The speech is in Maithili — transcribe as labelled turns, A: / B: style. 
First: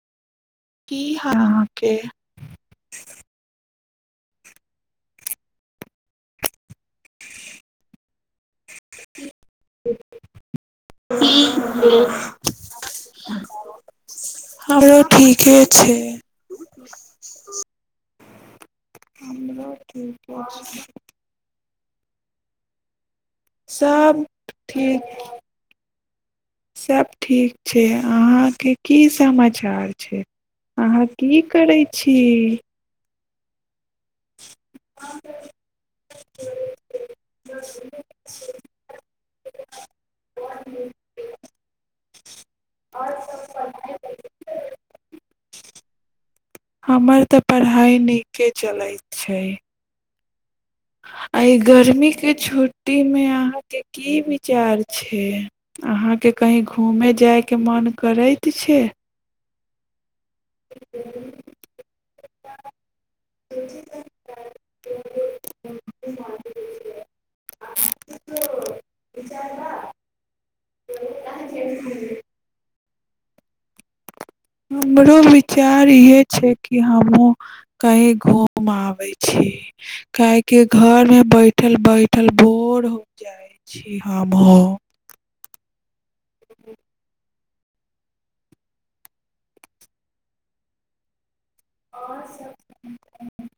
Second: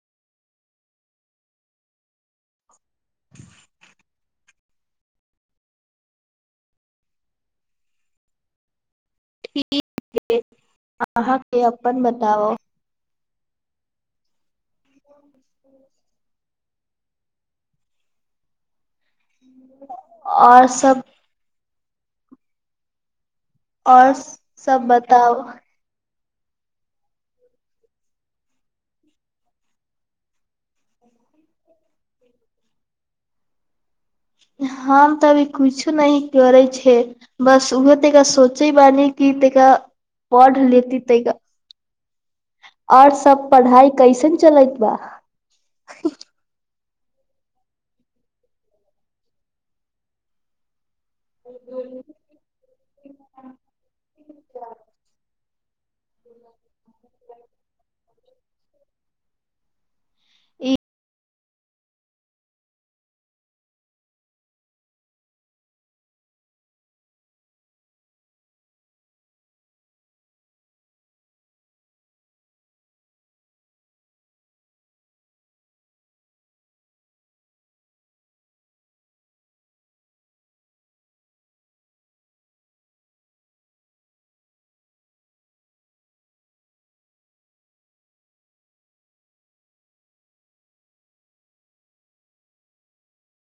A: की हहके [unintelligible] ी
B: अहाँके अपन बताउ
A: [unintelligible] हमरो ठीके छै ह ह हमरो ठीके
B: आओर
A: छै
B: सब आओर
A: सब
B: सब बताउ
A: सभ ठीक छै अहाँके की समाचार छै अहाँ की करै छी
B: हम तऽ अभी कुछु न करै छै बस उहो तऽ क सोचै ब नी क तैक पढ़ लेती तैके आओर सब पढ़ाई कैसन चलैत बा
A: हमर तऽ पढ़ाइ नीके चलैत छै एहि गर्मीके छुट्टीमे अहाँके की विचार छै अहाँके कहीँ घूमेय जायके मोन करैत पछ
B: एक
A: विचार हमरो विचार इएह छै कि हमहूँ कहीँ घूम आबै छी काहेकि घरमे बैठल बैठल बोर हो जाइ छी हमहूँ आओ सब